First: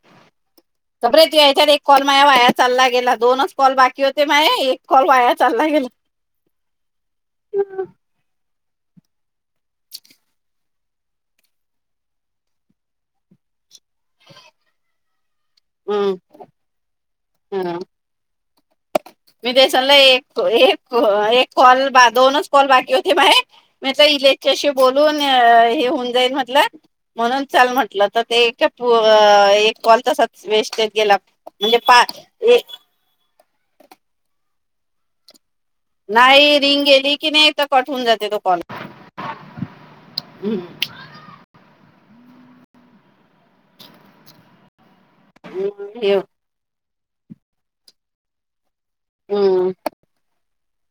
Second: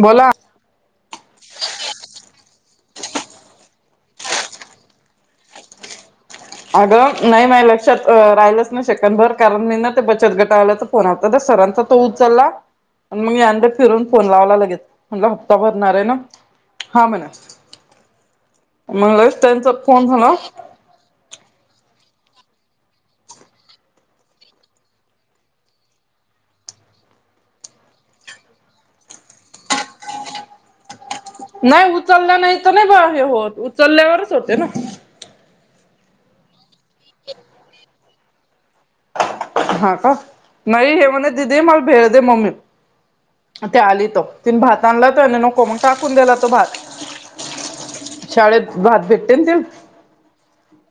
बोला [unintelligible] बरे तू यांयाच्यांत एक कॉल माझ्यां वायां चाललां गेला दोनच कॉल बाकी होते माझं एक कॉल वायां चाललां गेलां अगं नाहीं माझं लक्षांत राहिलंच नाहीं शकन भरं कारणं मी नां ते बचतं गटां आल्यां तरं फोन आंता सरांचा तो उचललां मी आणंदतं फिरूंन फोन लावला लगेचं म्हणटलं हप्ता भरणांर आहे नां हम्म हां हम्म म्हणली मंगलांच मी त्यांच्या देसनला फोन झालां एक एक कॉल दोनचं कॉल बाकी होते माये मी इलेच्यांशी बोलूंन हे होऊंन जाईल म्हटलं म्हणूंन चांल म्हटलं तरं ते एक एक कॉल तसांच वेस्टेत गेलां नाहीं उचलल्यां नाहीं तरं नाहीं बां हे होतं उचलल्यांवरचं होते नां नाहीं रिंग गेली की नाहीं तरं कंटहूण जाते तो फोन हां कां नाहीं हे म्हणतं दिदी मलां भेळ दे मम्मी त्यां आली तरं तिनं भातं आणंला त्यांने नको मंग टाकूंन दिलां तो भातं शाळेंत भांत भेटते नां ते हम्म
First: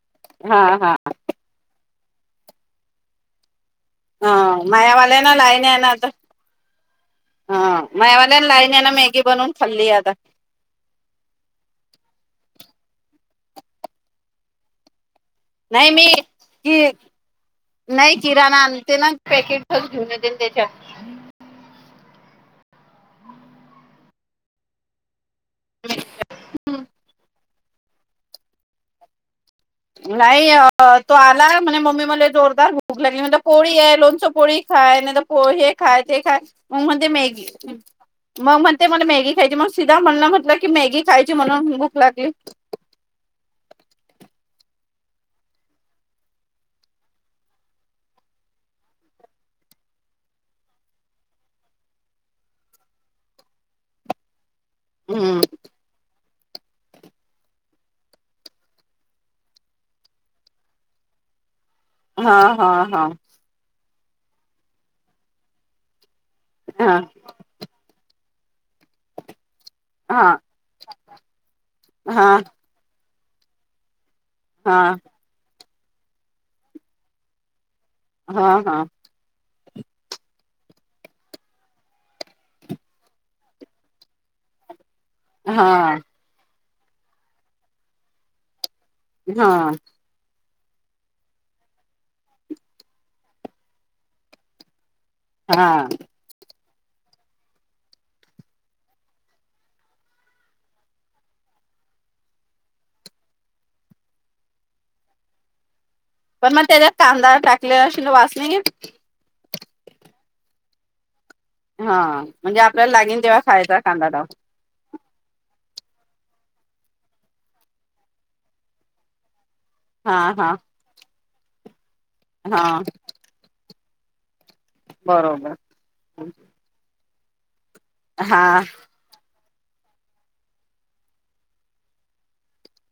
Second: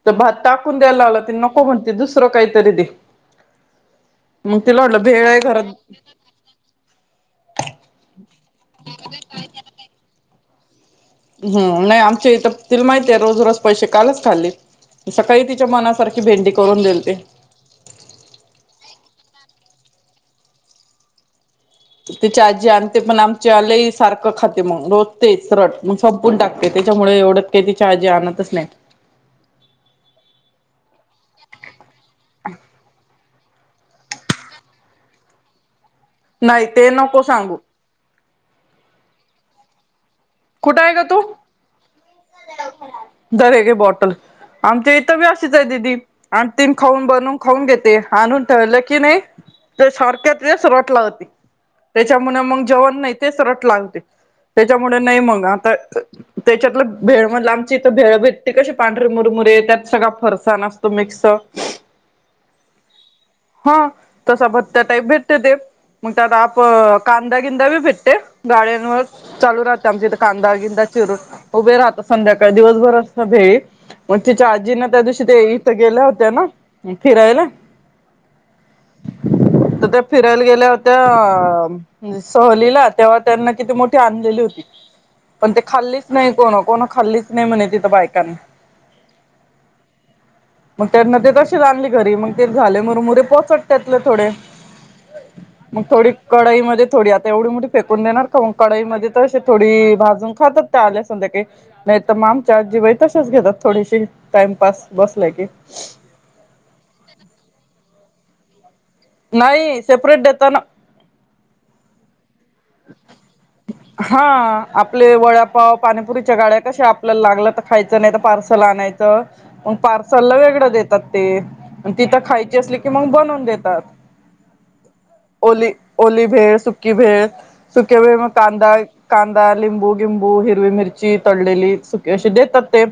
तरं भांत हा टाकूंन हा द्यांयला लागलां नको नको म्हणते दुसरं कांहीतरी दे मग हं तिला वाटलं मायावाल्यां भेळ नां घरात लाईन आहे नां आंता हां मायवाल्यां लाईण्यांन मॅगी बनवूंन खाल्ली आंता हम्मं नाहीं आमच्यां इथं ते माहित आहे रोज रोज पैसे कालंच खाल्ली सकाळीं तिच्यां नाही मनांसारखी भेंडी करूंन देलती नाहीं किराणां आणते नां पॅकेटंच घेऊंन येते नां त्यांच्यात त्यांची आजी आणते पणं आमचे आलेय सारखं खाते मंग रोजं तेचं सरंट मंग संपून टाकते त्यांच्यामुळे एवढंच कांहीं तीची आजी आणतंच नाहीं नाहीं तो आंला म्हणजे मम्मी मध्यें जोरदार भूकं लागली म्हणजे पोळी आहे लोणचं पोळी खांय नाहीं तरं पोहे खांय ते खां नाही मंग ते म्हणते नको मॅगी सांगू मंग म्हणते म्हंण मॅगी खांयची मंग सिंध म्हणलं म्हंण की कुठं मॅगी खांयची म्हणूंन भूकं लागली धरे हे घे बॉटल आमच्यां इथं बी अशीच आहे दिदी आणि ती खाऊंन बनवूंन खाऊंन घेते आंणून ठेरलं की नाहीं ते सारखे तेचं रंट लावते त्यांच्यामुळे मंग जेवणं नाहीं तेचं रंट लागते त्यांच्यामुळे नाहीं हम्म मंग आंता त्यांच्यातले भेळ म्हणलं आमची इथं भेळ भेट्ट कशी पांढरी मुरमुरीे त्यांत सगळां फरसां नं असतो मिक्स हा हा हा. हा तसा भत्त्या टाईप भेटत ते मग त्यात आपण हा का बगींदा बी भेटते गाड्यांवर चालू राह ते आमच्या इथ हा कांदा गिंंदा चिरून उभे राहता हा संध्याकाळ दिवसभर असंत भेळ म तिच्या आजी ना हा त्या दिवशी ते इथं गेल्या होत्या ना फिरायला. हा हा त त्या फिरायला गेल्या होत्या सहलीला तेव्हा त्यांना किती मोठी आणलेली होती. पण ते हा खाल्लीच नाय कोण कोण खाल्लीच नाय म्हणे तिथं बायकांनी हा. म त्यांन ते तशीचं आणंली घरी मग ते झाले मूर मुरे पोचट त्यातले थोडे [inaudible] मग थोडी कडाईमध्ये थोडी आता एवढी मोठी फेकून देणार का मग कडईमध्ये तसे थोडी भाजून खातात त्या आल्या संध्याकाळी नाय त म आमच्या आजी बाई तशाच घेतात थोडीशी टाइमपास बसल्या की पण मग त्याच्यात कांदा टाकलेला असेन ना वास नाय येत. नाही सेपरेट देता ना. हा म्हणजे आपल्याला लागेन तेव्हा खायचा कांदा हा टाकून आपले वड्यापाव पाणीपुरीच्या गाड्या कश्या आपल्याला लागलं तर खायचं नाय त पार्सल आणायचं. मग हा पार्सलला हा वेगळं देतात ते अनं तिथं खायची असली हा की मग बनवून देतात. बरोबर ओली ओली भेळ सुकी भेळ सुक्या भेळ म हा कांदा कांदा लिंबू गिंबू हिरवी मिरची तळलेली सुकी अशी देतात ते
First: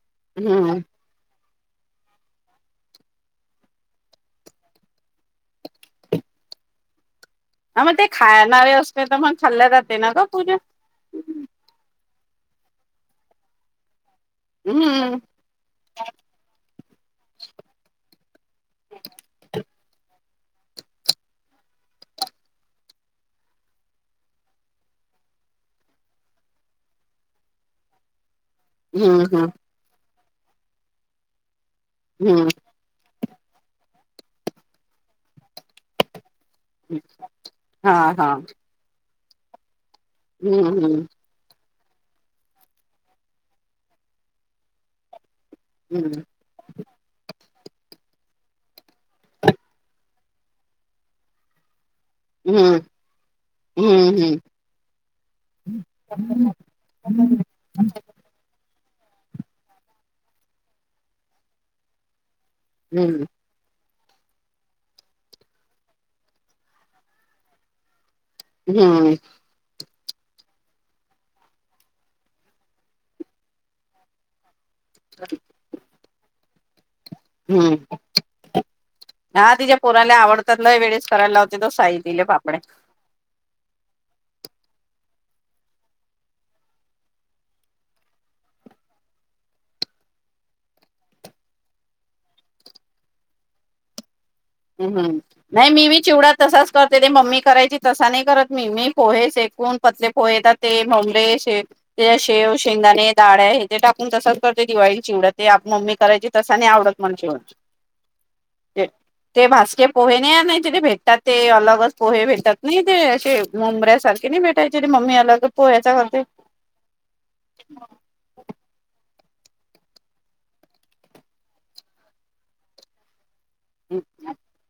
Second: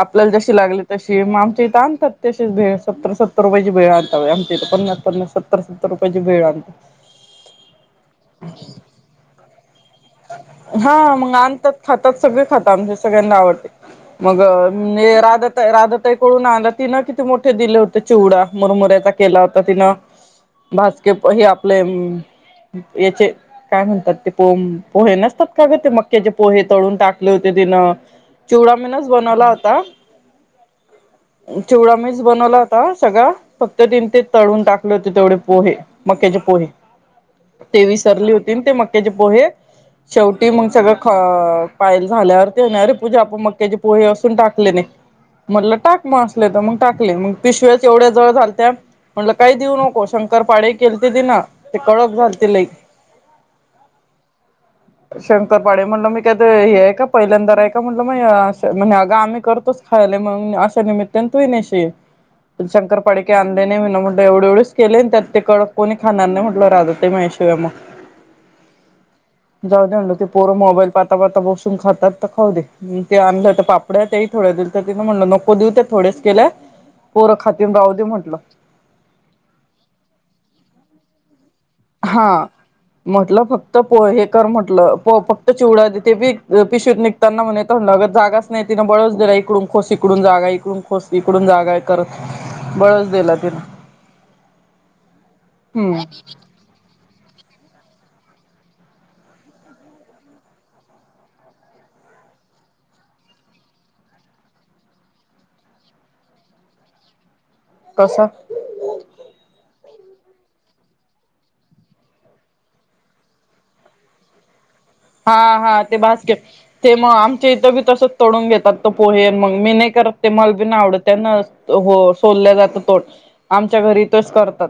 आपल्याला जशी हम्म लागली तशी म आमच्या इथे आणतात तशीच भेळ सत्तर सत्तर रुपयाची भेळ आणता बाई आमच्या इथं पन्नास पन्नास सत्तर सत्तर सत्तर रुपयाची भेळ आणतो. हा म ते खायणारे असले तर मग खाल्ल्या जाते ना ग पूज्या हा मंग आणतात खातात सगळे खातात आमच्यात सगळ्यांना आवडते. मग हम्म नी राधा ता राधा ताई कडून आंणला तिनं किती मोठे दिले होते चिवडा मुरमुऱ्याचा केला होता तिनं. भाजके हे आपले याचे काय म्हणतात ते पो पोहे नसतात का ग ते मक्क्याचे पोहे तळून टाकले होते तिनं चिवडा मीनच हम्म बनवला हम्म होता चिवडा मीच हम्म बनवला ता सगळा फक्त तीन ते तळून टाकले होते तेवढे पोहे मक्याचे पोहे. ते हा हा विसरली होती नं ते मक्याचे पोहे शेवटी हम्म मंग सगळं हम्म ख पायल झाल्यावर ती म्हणे अरे पूजा आपण मक्क्याचे पोहे असून टाकले नाय म्हटलं टाक म त मंग टाकले मंग पिशव्याच एवढ्या जळ झालत्या म्हणलं काही देऊ नको शंकर पाळे केलते तीन ते कळक झाले हम्म हम्म हम्म शंकरपाळे म्हणल मी काय त हम्म हे हाय का पहिल्यांदा राय त म्हटलं मय असं म्हणे अग आम्ही करतोच खायला मंग अशा निमित्ताने तूही नेशील. तुनं शंकरपाळी हम्म क्यान नाय नाय म्ह म्हटलं एवढे एवढेच केले अनं त्यात ते कडकं कोणी खाणार म्हटलं राहूदे ते मायाशिवाय मग हम्म. जाऊ दे म्हणलं ते पोरं मोबाईल पाता पाता बसून खातात तर खाऊ दे ते आणलं त पाप पड्या त्याही थोड्या दिलत्या तिनं म्हटलं नको देऊ ते थोड्याच केल्या पोर खातील हम्म राहूदे म्हटलं हा तिच्या पोराला आवडात ना वेळेस करायला लावते तो साही दिले हा पापडे. म्हटलं फक्त प हे कर म्हटलं फक्त चिवडा ते बी पिशूत निघ. त्यांना म्हणतगत जागाच नाही तिनं बळच दिला इकडून खोस इकडून जागा इकडून खोस इकडून जागा करत. बळस दिला तिला. ह् हम्म नाही मी मी हम्म चिवडा तसाच. तर ते ते मम्मी करायची तसा नाही करत मी ममी पोहे सेकून पतले पोहेेतात ते भमरेश. ते शेव शेंगदााणे दाळ्या हे ते टाकून तसाच करते दिवाळी चिवड्या ते मम्मी करायची तसा नाही आवडत. म्हज कसा. ते भास्के पोहे नाही नाही तिथे भेटतात ते अलगच पोहे भेटतात नाही ते असे मुंबऱ्यासारखे नाही भेटत. मम्मी हा आले की बोल हा आता ते घरात. बास्केट ते मग आमच्या इथं बी तसच तोडून घेतात त पोहे मग मी नाही करत ते मल बी आवडत त्यान. हो सोोलल्या जात तो. आमच्या घरी तस करतात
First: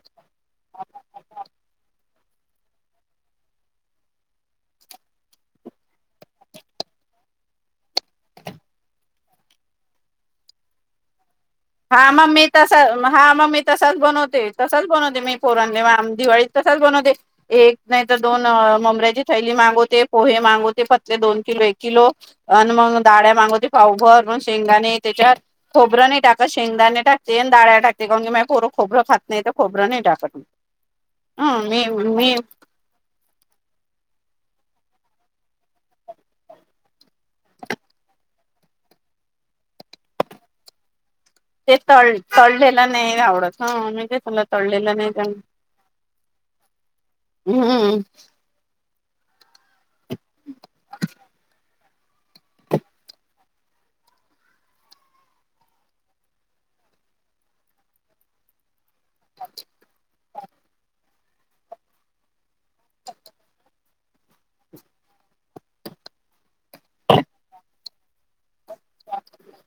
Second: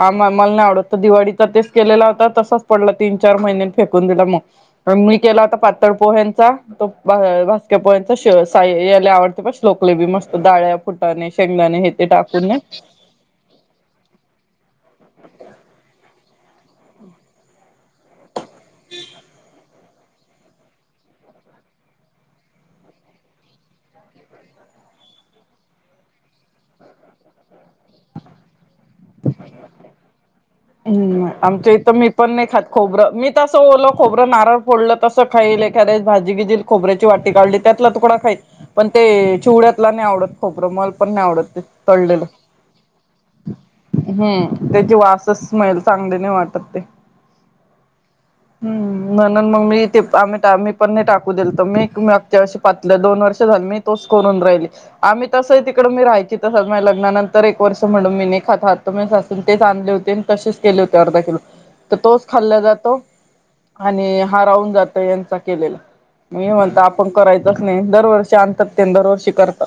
आम मल नाही आवडत तो दिवाळीचा तेच केलेला होता तसाच पडल तीन चार महिन्यांन फेकून दिल मग पण मी केला होता पातळ पोहेंचा. तो भा भाजक्यापर्यंत शेव साई याले आवडते पाह्य श्लोकले बी मस्त डाळ्या फुटाने शेंगदाने हे ते हा मग टाकून मी न. तसा हा मग मी तसाच बनवते तसाच बनवते मी पोरणले दिवाळीत तसाच बनवते. एक नाही तर दोन ममरा्याची थैली मागवते पोहे मागवते पतले दोन किलो एक किलो. आणि मग ाळ्या मागवते पााऊभर मग शेंगाने त्याच्यावर खोबरं नाही टाक. शेंगदाान टकते आणिडाळ्या टकते काण की कर. खोबरं खात नाही तर खोबरं नाही टाकत हम मी मी. खोबं मी तसं बोललो खोरं नारळ फोडलं तसं खाईलखेस भाजी घेल खोबऱ्याची वाटी काढली. त्यातला तुकडा खाईत पण ते चिवड्यातला नाही आवडत खोबरं मल पण नाही आवडत. ते तल तळलेल नाही आवडत. ह मी ते तुला हम्म त्याची तळलेलं नाही वासच स्मेल चांगली नाही वाटत ते. हम्म हम्म म्हणुन मग मी ते आम्ही टा मी पण नाही टाकू देलत मी [unintelligible] तेव्हा अशे पातलं दोन वर्ष झाली मी तोच करून राहिली. आम्ही तसही तिकड मी राहायची तसंच माह्या लग्नानंतर एक वर्ष म्हणून मी नी खातात तर माह्या सासुने तेच आणले होते आणि तसेच केले होते अर्धा किलो, तर तोच खाल्ला जातो. आणि हा रााहून जातो यांचा केलेला. मग हे म्हणता आपण करायचंच नाही दरवर्षी आणतात. तेन दरवर्षी करता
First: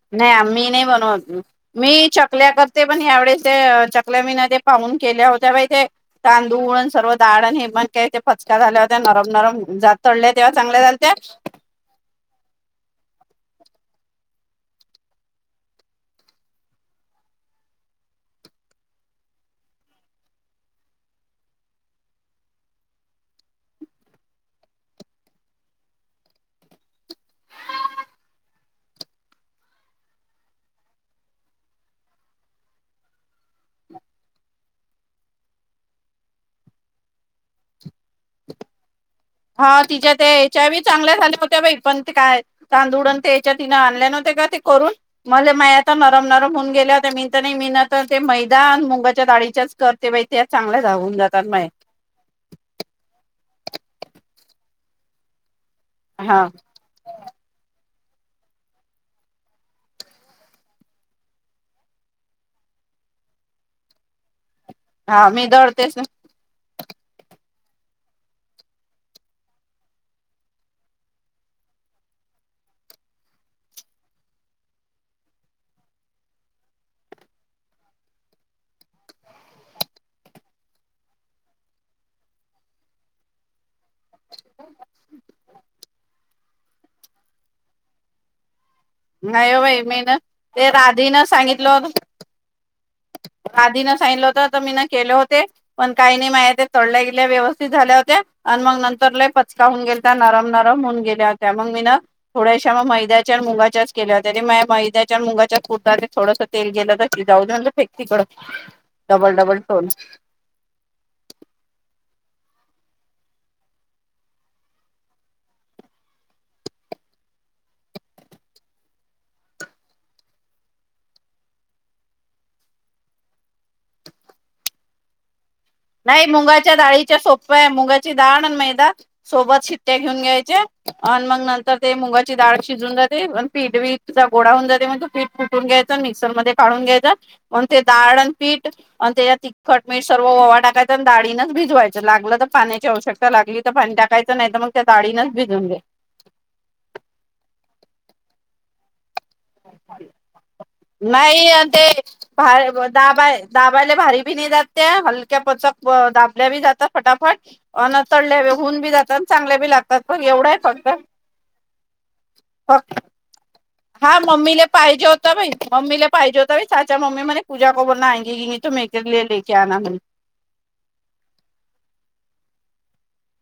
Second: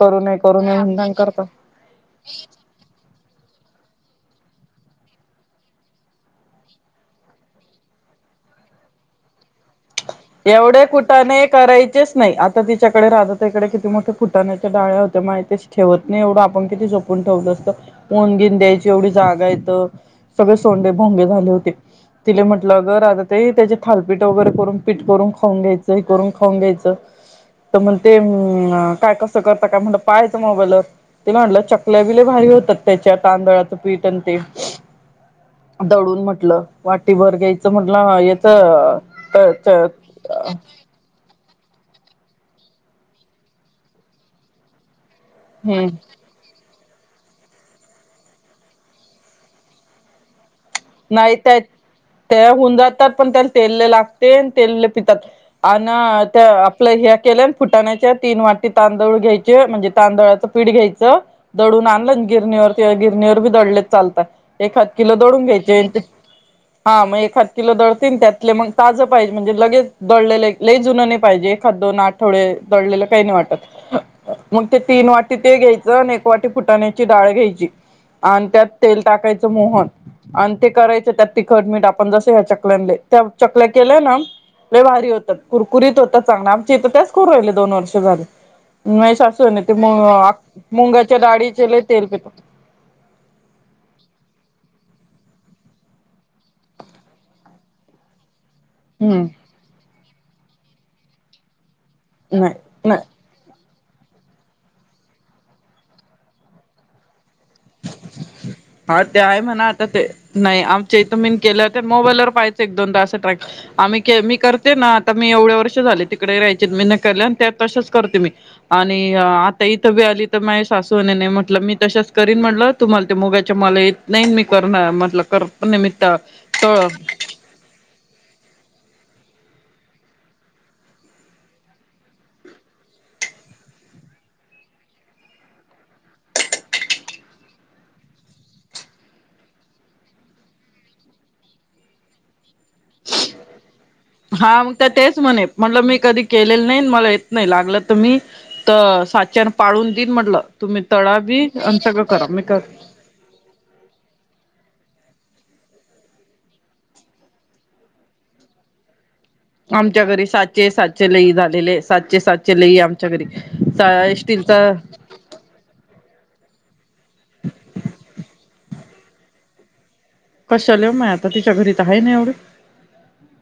करू नाही नये, करू आम्ही नये नाही म्हणता अन बनवत. करता. मी चकल्या करते पण यावळेस ते अ चकल्या मी ना ते पाहून केल्या होत्या बाई ते. तांदूळ अन सर्व दाळ अन हे पण काय ते पचका झाल्या होत्या नरम नरम जात तडले तेव्हा चांगल्या एवढे झालत्या. कुटाणे करायचेच नाही आता तिच्याकडे राहत तकडे किती मोठे फुटण्याच्या डाळ्या होत्या माहितसे ठेवत नाही एवढं आपण किती जपून ठेवलं असतं ओनगिन द्यायची एवढी जागा येतं. सगळे सोंडे भोंगे झाले होते तिले म्हटलं अग राधाताई त्याचे थालपीट वगैरे करून पीठ करून खाऊन घ्यायचं, हे करून खाऊन घ्यायचं. तर म्हणते उम्म अ काय कसं करता काय म्हणल पाहायचं मोबाईलवर. तिला म्हणलं चकल्या बी लई भारी होतात त्याच्या तांदळाचं पीठ आण ते. दळून म्हटलं वाटी भर घ्यायचं म्हटलं याच अ हा तिच्या त्या हेच्या बी चांगल्या झाल्या होत त्या बाई पण ते काय तांदुळ अन ते याच्या तिनं आणल्या नव्हते का ते करून. मले माय हम्म आता नरम नरम होऊन गेल्या होत्या मीन त नाही मीन तर ते मैदा अन मुंगाच्या दाळीच्याच कर ते बाई त्या चांगल्या जावून नाही जातात त्या बाय. त्या होऊन जातात पण त्याल तेल लय लागते न तेल लय पितात आण हा त्या आप आपल्या ह्या केल्या न फुटाण्याच्या तीन वाटी तांदूळ घ्यायचे म्हणजे तांदळाचं पीठ घ्यायचं. दळून आणल अन गिरणीवर ते गिरणीवर बी दळलेत चालतात एखाद किलो हा दळून मी घ्यायचे. [inaudible] हा मग एखाद किलो दळतीन त्यातले मग ताजं पाहिजे म्हणजे लगेच दळलेले लई जुन नाही पाहिजे एखाद दोन आठ थोडे दळलेलं काही नाही वाटत. मग ते तीन वाटी ते घ्यायचं आणि एक वाटी फुटाण्याची डाळ घ्यायची. आण त्यात तेल टाकायचं मोहन. आण ते करायच त्यात तिखट मीठ आपण जसं ह्या चकल्यांत त्या चकल्या केल्या ना लय भारी होतात कुरकुरीत होतात चांगलं आमच्या इथं त्याच करू राहिले दोन वर्ष झाले. मही सासू हे नाही ओ न ते बाई मी मुंग ना अं ते मुंगाच्या राधीनं डाळीचे लई तेल पितो. आदिन सांगितलं होत तर मी न केले होते. पण काही नाही माह्या ते तळल्या गेल्या व्यवस्थित झाल्या होत्या आण मंग. नंतर हम्म लई पचका होवून गेलत्या नरम नरम होऊन गेल्या होत्या मंग मी न नाही थोड्याशा म नाही मैद्या मुगाच्याच केल्या होत्या म मैद्याच्या मुगाच्याच कुरता थोडं तेल गेलं तर जाऊद्या. व्यक्तीकड हा ते डबल आहे डबल म्हणा आता टोल. ते नाही आमच्या इथ मीन केलं तर मोबाईलवर पाहाचं एक दोनदा असं ट्रॅक. आम्ही के [unintelligible] मी करते ना आता मी एवढ्या वर्ष झाले तिकडे रायचे मेहनत केल्या आणि त्यात तसच करते मी. आणि आता इथं बी आली तर माझ्या सासूवने नाही म्हटलं मी तशच करीन म्हटलं तुम्हाला ते मुगाच्या मला येत नाही मी करणार म्हटलं कर. पण निमित्त नाही मुगाच्या तळ दाळीच्या सोप्या आहे मुंगाची दाळ अन मैदा. सोबत शिट्ट्या घेऊन घ्यायचे अन मंग नंतर ते मुगाची डाळ शिजून जाते अन पीठ बी. चा गोडा होऊन जाते मग तू पीठ कुटून घ्यायच अन मिक्सर मध्ये काढून घ्यायचं. मंग ते दाळ अन पीठ आणि तेयात तिखट मीठ सर्व ओवा टाक काय तेन दाळीनच भिजवायच लागलं तर पाण्या ची आवश्यकता लागली तर पाणी टाकायचं नाही तर मंग त्या दाळीनच भिजून घ्याय केलल नाही अन मला येत नाही लागल त मी तर साच्यान पाळून दिन म्हटलं तुम्ही तळा बी आणि सगळं करा मी कर दाबा दाबायला भारी बी नाही जाते हलक्या पचक दाबल्या बी जातात फटाफट. अन तळले व होऊन बी जातात. चांगल्या बी लागतात आमच्या पण घरी एवढं आहे साचे फक्त साचे लई झालेले साचे साचे लई फक्त आमच्या घरी. हा स्टीलचा मम्मीला पाहिजे हो होता म्ममीले पाहिजे होताीचाचा मम्मी मणे पूजा को बोलना आयंगी तो मेरे लिये लेके आना. कशाल माय आता तिच्या घरीत आहे ना एवढं.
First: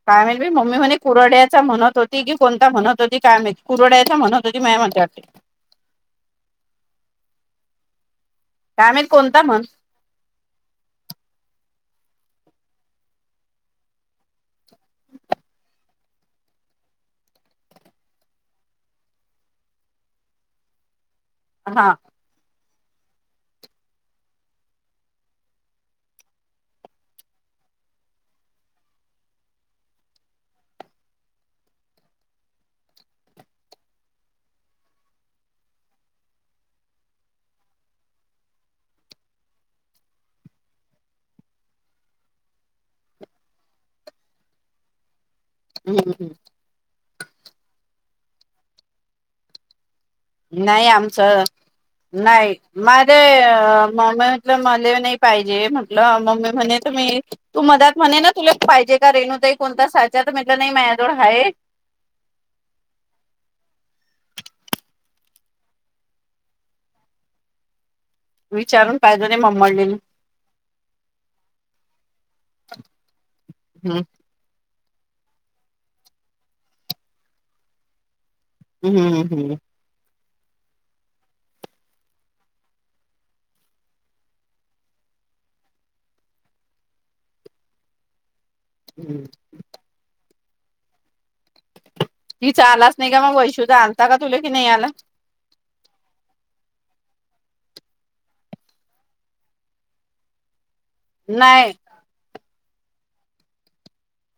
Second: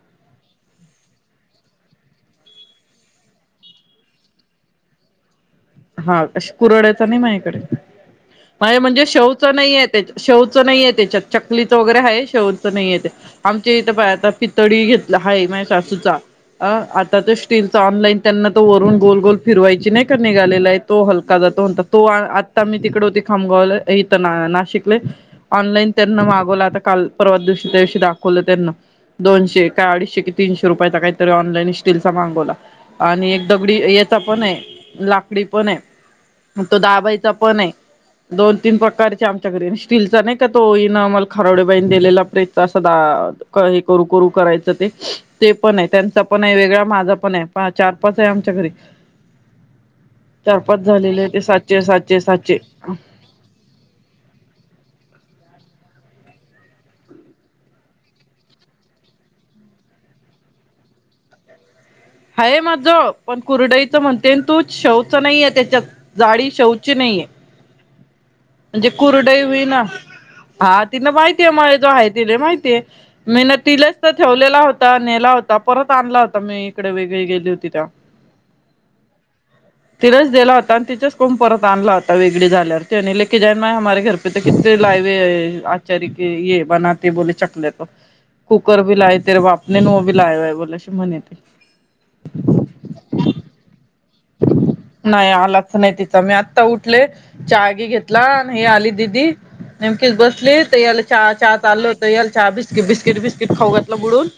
काय माहित मम्मी म्हणे कुरड्याचा म्हणत होती की कोणता म्हणत होती काय माहित कुरड्याचा म्हणत होती म म्हणे वाटते. हा असं कुरडायच नाही माझ्याकडे माझ काय म्हणजे माहित कोणता शेवच म्हण नाही आहेत. शेवचं नाहीये त्याच्यात चकलीचं वगैरे आहे शेवचं नाही आहे त्याच्यात. आमच्या इथं बा आता पितळी घेतला आहे माझ्या सासूचा. अ आता तर स्टीलच ऑनलाईन त्यांना त वरून गोल गोल फिरवायची नाही का नाही. आलेला आहे तो हलका जातो म्हणता हा तो आता मी तिकडे होती खामगावला इथं ना नाशिकले. ऑनलाईन त्यांना मागवलं आता काल परवा दिवशी त्या दिवशी दाखवलं त्यांना. दोनशे का अडीचशे की तीनशे रुपयाचा काहीतरी ऑनलाईन स्टील चा मागवला. आणि एक दगडी याचा पण आहे लाकडी पण आहे. मग तो दाबायचा पण आहे. दोन तीन प्रकारचे आमच्या घरी स्टीलचा नाही का तो इनमल खरवडेबाईण दिलेला प्रे अस द हे करू करू करायचं ते ते पण आहे हम्म त्यांचा हम्म पण आहे वेगळा माझा पण आहे चार पाच आहे आमच्या घरी. चार पाच नाही झालेले ते आमचं सातशे सातशे नाही सातशे माझ म म्ह मले नाही पाहिजे म्हंटलं मम्मी म्हणे तु म्हि तू मधत म्हणे ना तुला पाहिजे का रेणूताई कोणता साच्या तर म्हटलं नाही मयाजवळ हाय. हय माझं पण कुरडईचं म्हणते तू शवच नाहीय त्याच्यात. जाडी शौची नाहीये. [inaudible] म्हणजे विचारून पाहिजे नाही कुरडाई होई ना. मम्मडलेली हा तिला माहितीये मला जो आहे तिला माहितीय मी ना तिलाच हम्म तर ठेवलेला होता नेला होता परत आणला होता मी इकडे वेगळी गेली होती तेव्हा. हम् हम हम् तिलाच दिला होता आणि तिच्याच कोण परत आणला होता वेगळी झाल्यावर ति म्हने लेके जा ना माय हमारे घर पे ता किती लाायवे आचार्य ये बनाते बोले चकले तु [inaudible] कुकर भी ला हम्म तेर बापने ने वो भी लायवाय बोले अस म्हणेते. ति आलाच नाही का मग वैशु चा आलता का? तुले की नाही आला? नाही आलाच नाही तिचा मी आत्ता उठले चागी घेतला आणि हे आली दिदी. नेमकीच बसली त याला चहा चहा नाही चाल होत याल चहा बिस्किट बिस्किट बिस्किट खाऊ घातलं बडून.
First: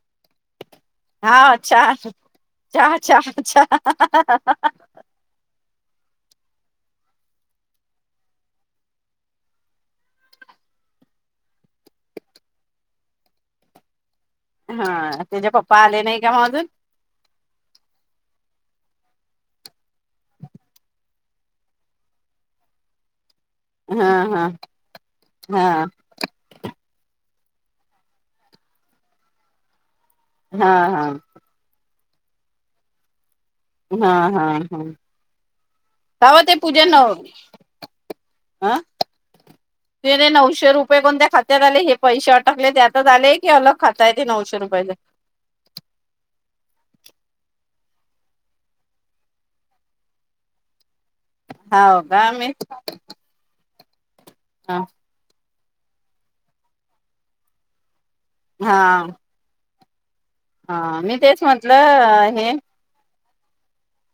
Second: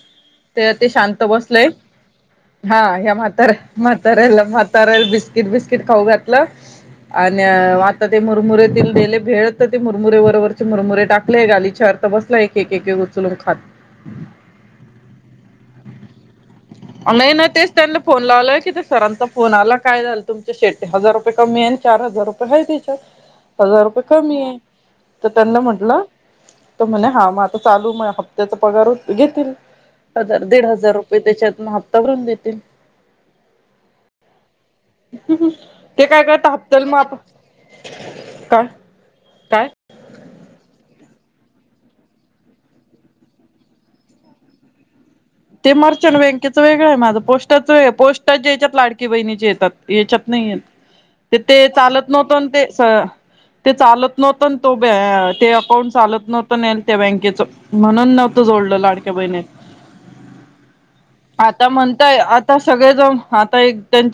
ते आता ते शांत हा बसलेय अच्छा हा अच्छा या अच्छा म्हाताऱ्या अच्छा म्हाताऱ्याला म्हातार्याला बिस्किट बिस्किट खाऊ घातलं. आणि आता ते मुरमुरेतील दिली भेळ तर ते मुरमुरे वरवरचे मुरमुरे टाकले गालीचावर बसला एक एक एक उचलून खात. हा त्याचे पप्पा आले नाही का हो अजून? नाही ना तेच त्यांना फोन लावलय किथ सरांचा कोणाला काय झालंल तुमचे शेट्टे हजार रुपये कमी आहे चार हजार रुपये ह त्यिच्यात. हजार रुपये हा कमी हा आहे तर त्यांना हा म्हटलं तर म्हणे हा मग आता चालू मग हप्त्याचा पगार घेतील‌. हजार दीड हा हजार हा रुपये त्यांच्या तुन हत्तावररून देतील. हा हा हा काय तव करत ते पूजा हप्त्याला मग आपण नववी काय अं काय तेे रे नऊशे रुपये कोणत्या खात्यात आले हे पैसे अटकले त्यातच आले की अलग खातं आहे ते नऊशे रुपयाचं. ते मर्चंट बँकेचं वेगळं आहे, माझं पोस्टाचं वेगळं पोस्टाच्या हेच्यात लाडकी बहिणीचे येतात याच्यात नाही येत. [unintelligible] ते ते हाव चालत का नव्हतं मी ते ते चालत नव्हतं तो हा ते अकाउंट चालत नव्हतं नेलं त्या बँकेच म्हणून नव्हतं जोडलं लाडक्या बहिणी हा म आता म्हणताय आता सगळेजण आता एक त्यां